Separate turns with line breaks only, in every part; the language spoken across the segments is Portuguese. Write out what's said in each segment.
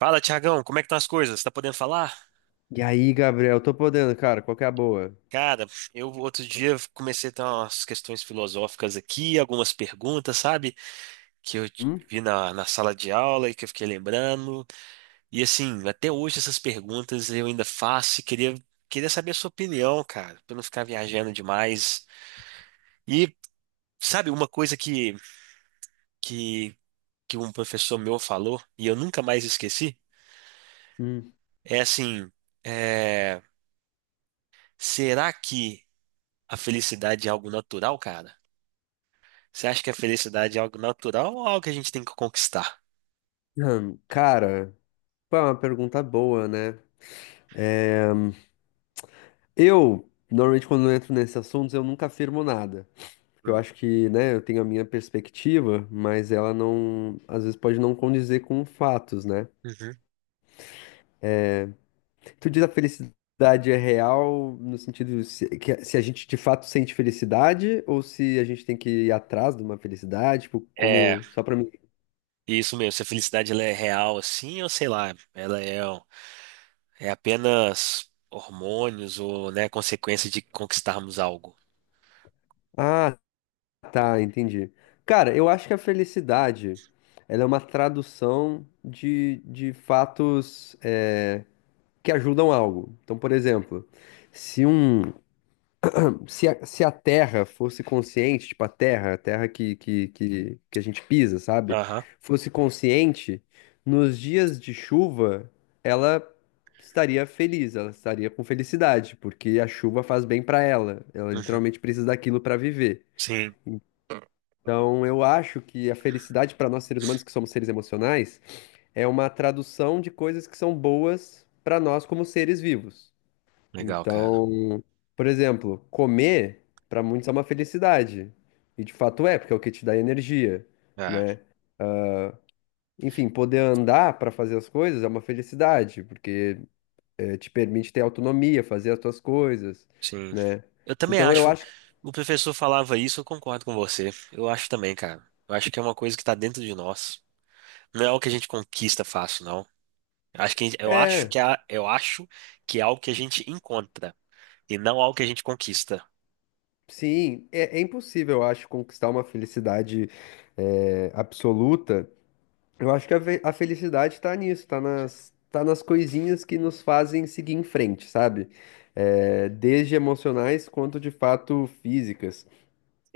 Fala, Tiagão, como é que estão as coisas? Tá podendo falar?
E aí, Gabriel, tô podendo, cara, qual que é a boa?
Cara, eu outro dia comecei a ter umas questões filosóficas aqui, algumas perguntas, sabe? Que eu
Hum?
vi na sala de aula e que eu fiquei lembrando. E assim, até hoje essas perguntas eu ainda faço e queria saber a sua opinião, cara, pra não ficar viajando demais. E sabe, uma coisa que, que um professor meu falou e eu nunca mais esqueci
Hum.
é assim, é, será que a felicidade é algo natural, cara? Você acha que a felicidade é algo natural ou algo que a gente tem que conquistar?
Cara, pô, é uma pergunta boa, né? Eu, normalmente quando eu entro nesses assuntos, eu nunca afirmo nada. Porque eu
Hum.
acho que, né, eu tenho a minha perspectiva, mas ela não, às vezes pode não condizer com fatos, né?
Uhum.
Tu diz a felicidade é real no sentido se, que, se a gente de fato sente felicidade ou se a gente tem que ir atrás de uma felicidade, tipo,
É,
como, só pra mim.
isso mesmo. Se a felicidade ela é real assim, ou sei lá, é apenas hormônios ou, né, consequência de conquistarmos algo.
Ah, tá, entendi. Cara, eu acho que a felicidade, ela é uma tradução de fatos que ajudam algo. Então, por exemplo, se um, se a Terra fosse consciente, tipo a Terra que a gente pisa, sabe?
Aham.
Fosse consciente, nos dias de chuva, ela estaria feliz, ela estaria com felicidade, porque a chuva faz bem pra ela. Ela
Uhum.
literalmente precisa daquilo pra viver.
Sim.
Então, eu acho que a felicidade para nós seres humanos, que somos seres emocionais, é uma tradução de coisas que são boas para nós como seres vivos.
Legal, cara.
Então, por exemplo, comer para muitos é uma felicidade. E de fato é, porque é o que te dá energia,
Ah,
né? Enfim, poder andar para fazer as coisas é uma felicidade, porque te permite ter autonomia, fazer as tuas coisas,
sim.
né?
Eu também
Então, eu
acho.
acho que
O professor falava isso, eu concordo com você. Eu acho também, cara. Eu acho que é uma coisa que tá dentro de nós. Não é algo que a gente conquista fácil, não. Eu acho que a gente- eu acho
é.
que é, eu acho que é algo que a gente encontra e não algo que a gente conquista.
Sim, é impossível, eu acho, conquistar uma felicidade absoluta. Eu acho que a felicidade tá nisso, tá nas coisinhas que nos fazem seguir em frente, sabe? É, desde emocionais quanto de fato físicas.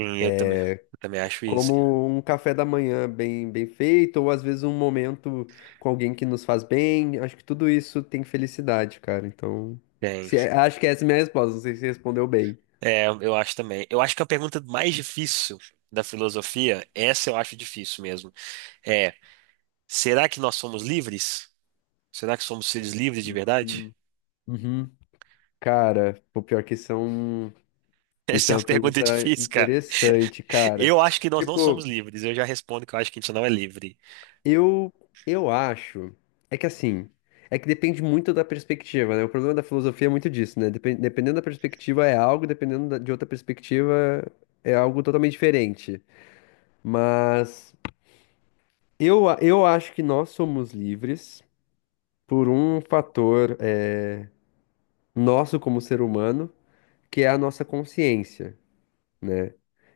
Sim, eu também acho isso.
Como um café da manhã bem, bem feito, ou às vezes um momento com alguém que nos faz bem. Acho que tudo isso tem felicidade, cara. Então,
Tem.
se, é, acho que essa é a minha resposta. Não sei se respondeu bem.
É, eu acho também. Eu acho que a pergunta mais difícil da filosofia, essa eu acho difícil mesmo, é: será que nós somos livres? Será que somos seres livres de verdade?
Hum. Uhum. Cara, o pior que são. Isso
Essa
é
é
uma
uma pergunta
pergunta
difícil.
interessante, cara.
Eu acho que nós não somos
Tipo,
livres. Eu já respondo que eu acho que a gente não é livre.
eu eu acho que assim, é que depende muito da perspectiva, né? O problema da filosofia é muito disso, né? Dependendo da perspectiva é algo, dependendo de outra perspectiva é algo totalmente diferente. Mas eu acho que nós somos livres por um fator nosso como ser humano, que é a nossa consciência.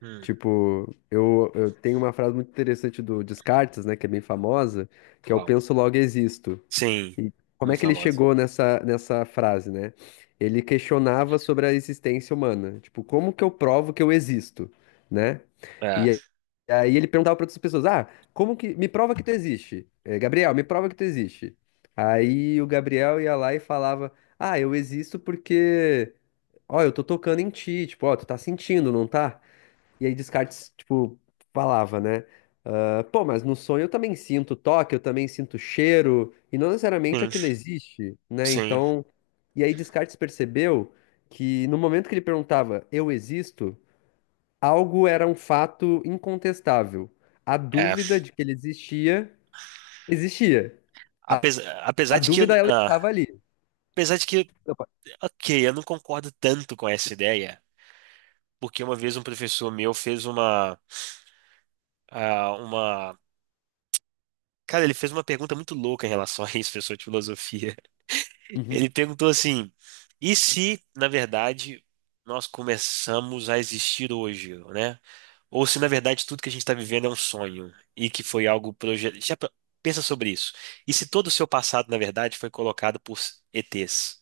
Hum,
Tipo, eu tenho uma frase muito interessante do Descartes, né, que é bem famosa, que é o
qual?
penso logo existo.
Sim,
E como é
muito
que ele
famoso.
chegou nessa frase, né? Ele questionava sobre a existência humana. Tipo, como que eu provo que eu existo, né?
É,
E aí ele perguntava para outras pessoas: "Ah, como que me prova que tu existe? Gabriel, me prova que tu existe." Aí o Gabriel ia lá e falava: "Ah, eu existo porque, ó, eu tô tocando em ti, tipo, ó, tu tá sentindo, não tá?" E aí Descartes, tipo, falava, né? Ah, pô, mas no sonho eu também sinto toque, eu também sinto cheiro, e não necessariamente
sim,
aquilo existe, né?
sim,
Então, e aí Descartes percebeu que no momento que ele perguntava, eu existo, algo era um fato incontestável. A
é.
dúvida de que ele existia, existia. A
Apesar de que,
dúvida, ela
ah,
estava ali.
apesar de que,
Opa.
ok, eu não concordo tanto com essa ideia, porque uma vez um professor meu fez uma, cara, ele fez uma pergunta muito louca em relação a isso, professor de filosofia.
Uhum.
Ele perguntou assim: e se, na verdade, nós começamos a existir hoje, né? Ou se, na verdade, tudo que a gente está vivendo é um sonho e que foi algo projetado. Pensa sobre isso. E se todo o seu passado, na verdade, foi colocado por ETs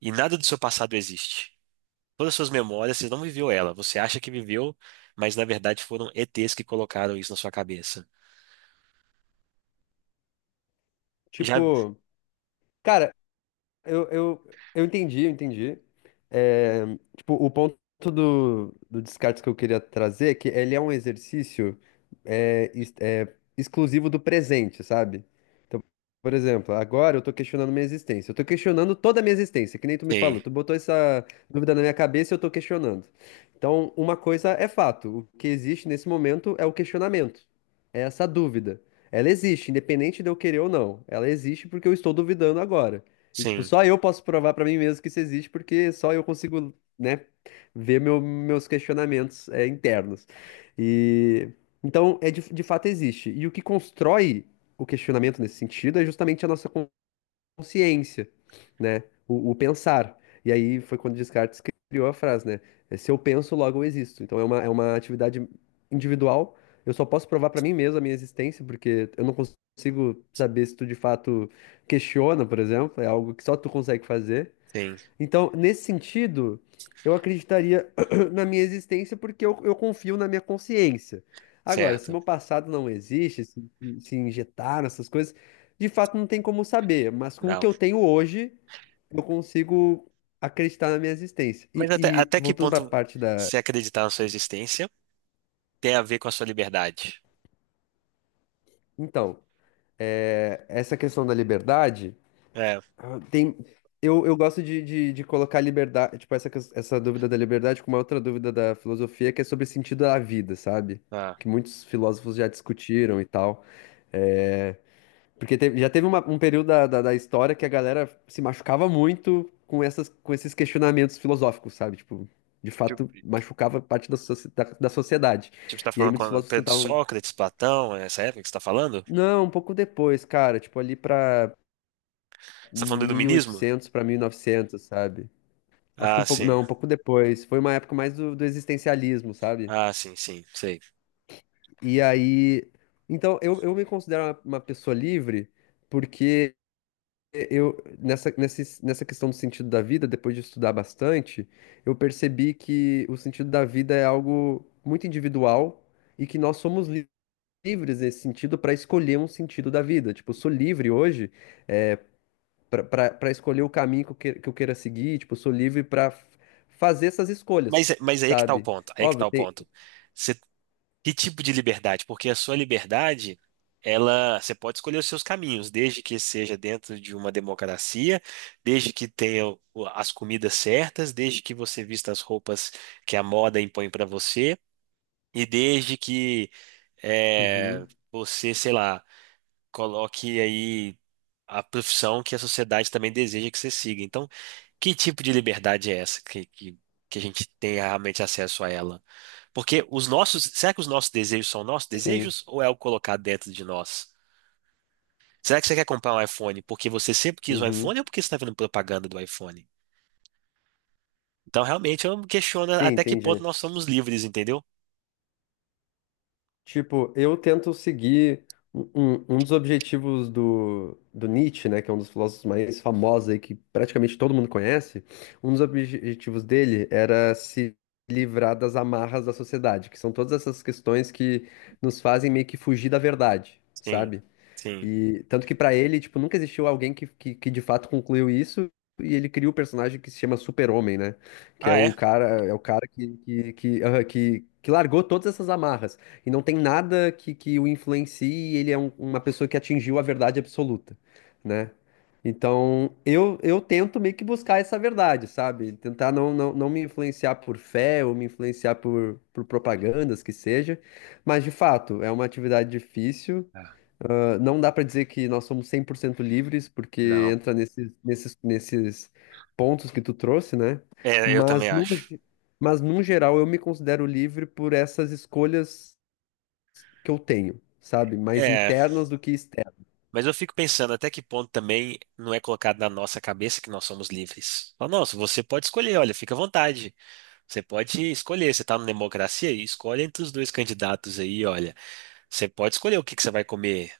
e nada do seu passado existe? Todas as suas memórias, você não viveu ela. Você acha que viveu, mas na verdade foram ETs que colocaram isso na sua cabeça. Já.
Tipo, cara, Eu entendi, eu entendi. É, tipo, o ponto do Descartes que eu queria trazer é que ele é um exercício é, es- é, exclusivo do presente, sabe? Então, por exemplo, agora eu tô questionando minha existência. Eu tô questionando toda a minha existência, que nem tu me
Sim,
falou. Tu botou essa dúvida na minha cabeça e eu tô questionando. Então, uma coisa é fato. O que existe nesse momento é o questionamento. É essa dúvida. Ela existe, independente de eu querer ou não. Ela existe porque eu estou duvidando agora. E, tipo,
sim,
só eu posso provar pra mim mesmo que isso existe, porque só eu consigo, né, ver meus questionamentos, internos. E então, de fato existe. E o que constrói o questionamento nesse sentido é justamente a nossa consciência, né? O pensar. E aí foi quando Descartes criou a frase, né? Se eu penso, logo eu existo. Então é uma atividade individual. Eu só posso provar para mim mesmo a minha existência, porque eu não consigo saber se tu de fato questiona, por exemplo. É algo que só tu consegue fazer.
sim,
Então, nesse sentido, eu acreditaria na minha existência porque eu confio na minha consciência. Agora, se
certo.
meu passado não existe, se injetar nessas coisas, de fato não tem como saber, mas com o que
Não.
eu tenho hoje, eu consigo acreditar na minha existência.
Mas
E, e
até que
voltando para a
ponto
parte da.
se acreditar na sua existência tem a ver com a sua liberdade?
Então, essa questão da liberdade.
É,
Ah, tem, eu gosto de colocar liberdade, tipo, essa dúvida da liberdade com uma outra dúvida da filosofia, que é sobre sentido da vida, sabe?
ah,
Que muitos filósofos já discutiram e tal. É, porque um período da história que a galera se machucava muito com com esses questionamentos filosóficos, sabe? Tipo, de fato,
tipo,
machucava parte da sociedade.
você está
E aí
falando
muitos
com
filósofos
Pedro de
tentavam.
Sócrates, Platão, essa época que você está falando?
Não, um pouco depois, cara, tipo, ali pra
Você está falando do iluminismo?
1800, pra 1900 sabe? Acho que um
Ah,
pouco,
sim.
não, um pouco depois. Foi uma época mais do existencialismo, sabe?
Ah, sim, sim, sei.
E aí, então eu me considero uma pessoa livre porque eu nessa questão do sentido da vida, depois de estudar bastante, eu percebi que o sentido da vida é algo muito individual e que nós somos livres nesse sentido para escolher um sentido da vida. Tipo, eu sou livre hoje para escolher o caminho que eu queira seguir, tipo, eu sou livre para fazer essas escolhas,
Mas aí é que tá o
sabe?
ponto, aí é que
Óbvio,
tá o
tem,
ponto. Você que tipo de liberdade? Porque a sua liberdade, ela, você pode escolher os seus caminhos, desde que seja dentro de uma democracia, desde que tenha as comidas certas, desde que você vista as roupas que a moda impõe para você, e desde que é,
uhum,
você, sei lá, coloque aí a profissão que a sociedade também deseja que você siga. Então, que tipo de liberdade é essa que a gente tem realmente acesso a ela? Porque os nossos, será que os nossos desejos são nossos
sim,
desejos ou é o colocado dentro de nós? Será que você quer comprar um iPhone porque você sempre quis um iPhone
uhum,
ou porque você está vendo propaganda do iPhone? Então, realmente, eu me questiono
sim,
até que ponto
entendi.
nós somos livres, entendeu?
Tipo, eu tento seguir um dos objetivos do Nietzsche, né, que é um dos filósofos mais famosos aí, que praticamente todo mundo conhece. Um dos objetivos dele era se livrar das amarras da sociedade, que são todas essas questões que nos fazem meio que fugir da verdade,
Sim,
sabe?
sim.
E tanto que pra ele, tipo, nunca existiu alguém que de fato concluiu isso. E ele cria o personagem que se chama Super-Homem, né? Que
Ah, é?
é o cara que largou todas essas amarras. E não tem nada que o influencie, e ele é uma pessoa que atingiu a verdade absoluta, né? Então, eu tento meio que buscar essa verdade, sabe? Tentar não, não, não me influenciar por fé ou me influenciar por propagandas que seja. Mas, de fato, é uma atividade difícil.
Ah,
Não dá para dizer que nós somos 100% livres, porque
não.
entra nesses pontos que tu trouxe, né?
É, eu também
Mas, no,
acho.
ge- mas, num geral, eu me considero livre por essas escolhas que eu tenho, sabe? Mais
É,
internas do que externas.
mas eu fico pensando até que ponto também não é colocado na nossa cabeça que nós somos livres. Fala, nossa, você pode escolher, olha, fica à vontade. Você pode escolher, você está numa democracia e escolhe entre os dois candidatos aí, olha. Você pode escolher o que que você vai comer.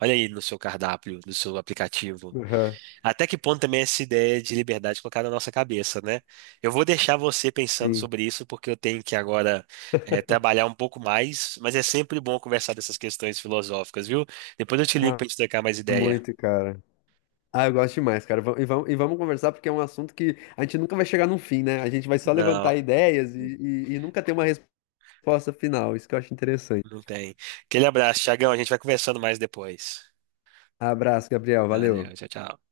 Olha aí no seu cardápio, no seu aplicativo.
Aham,
Até que ponto também essa ideia de liberdade colocada na nossa cabeça, né? Eu vou deixar você pensando
sim.
sobre isso, porque eu tenho que agora trabalhar um pouco mais, mas é sempre bom conversar dessas questões filosóficas, viu? Depois eu te ligo
Ah,
pra gente trocar mais ideia.
muito, cara. Ah, eu gosto demais, cara. E vamos conversar porque é um assunto que a gente nunca vai chegar num fim, né? A gente vai só
Não,
levantar ideias e, e nunca ter uma resposta final. Isso que eu acho interessante.
não tem. Aquele abraço, Thiagão. A gente vai conversando mais depois.
Abraço, Gabriel.
Valeu,
Valeu.
tchau, tchau.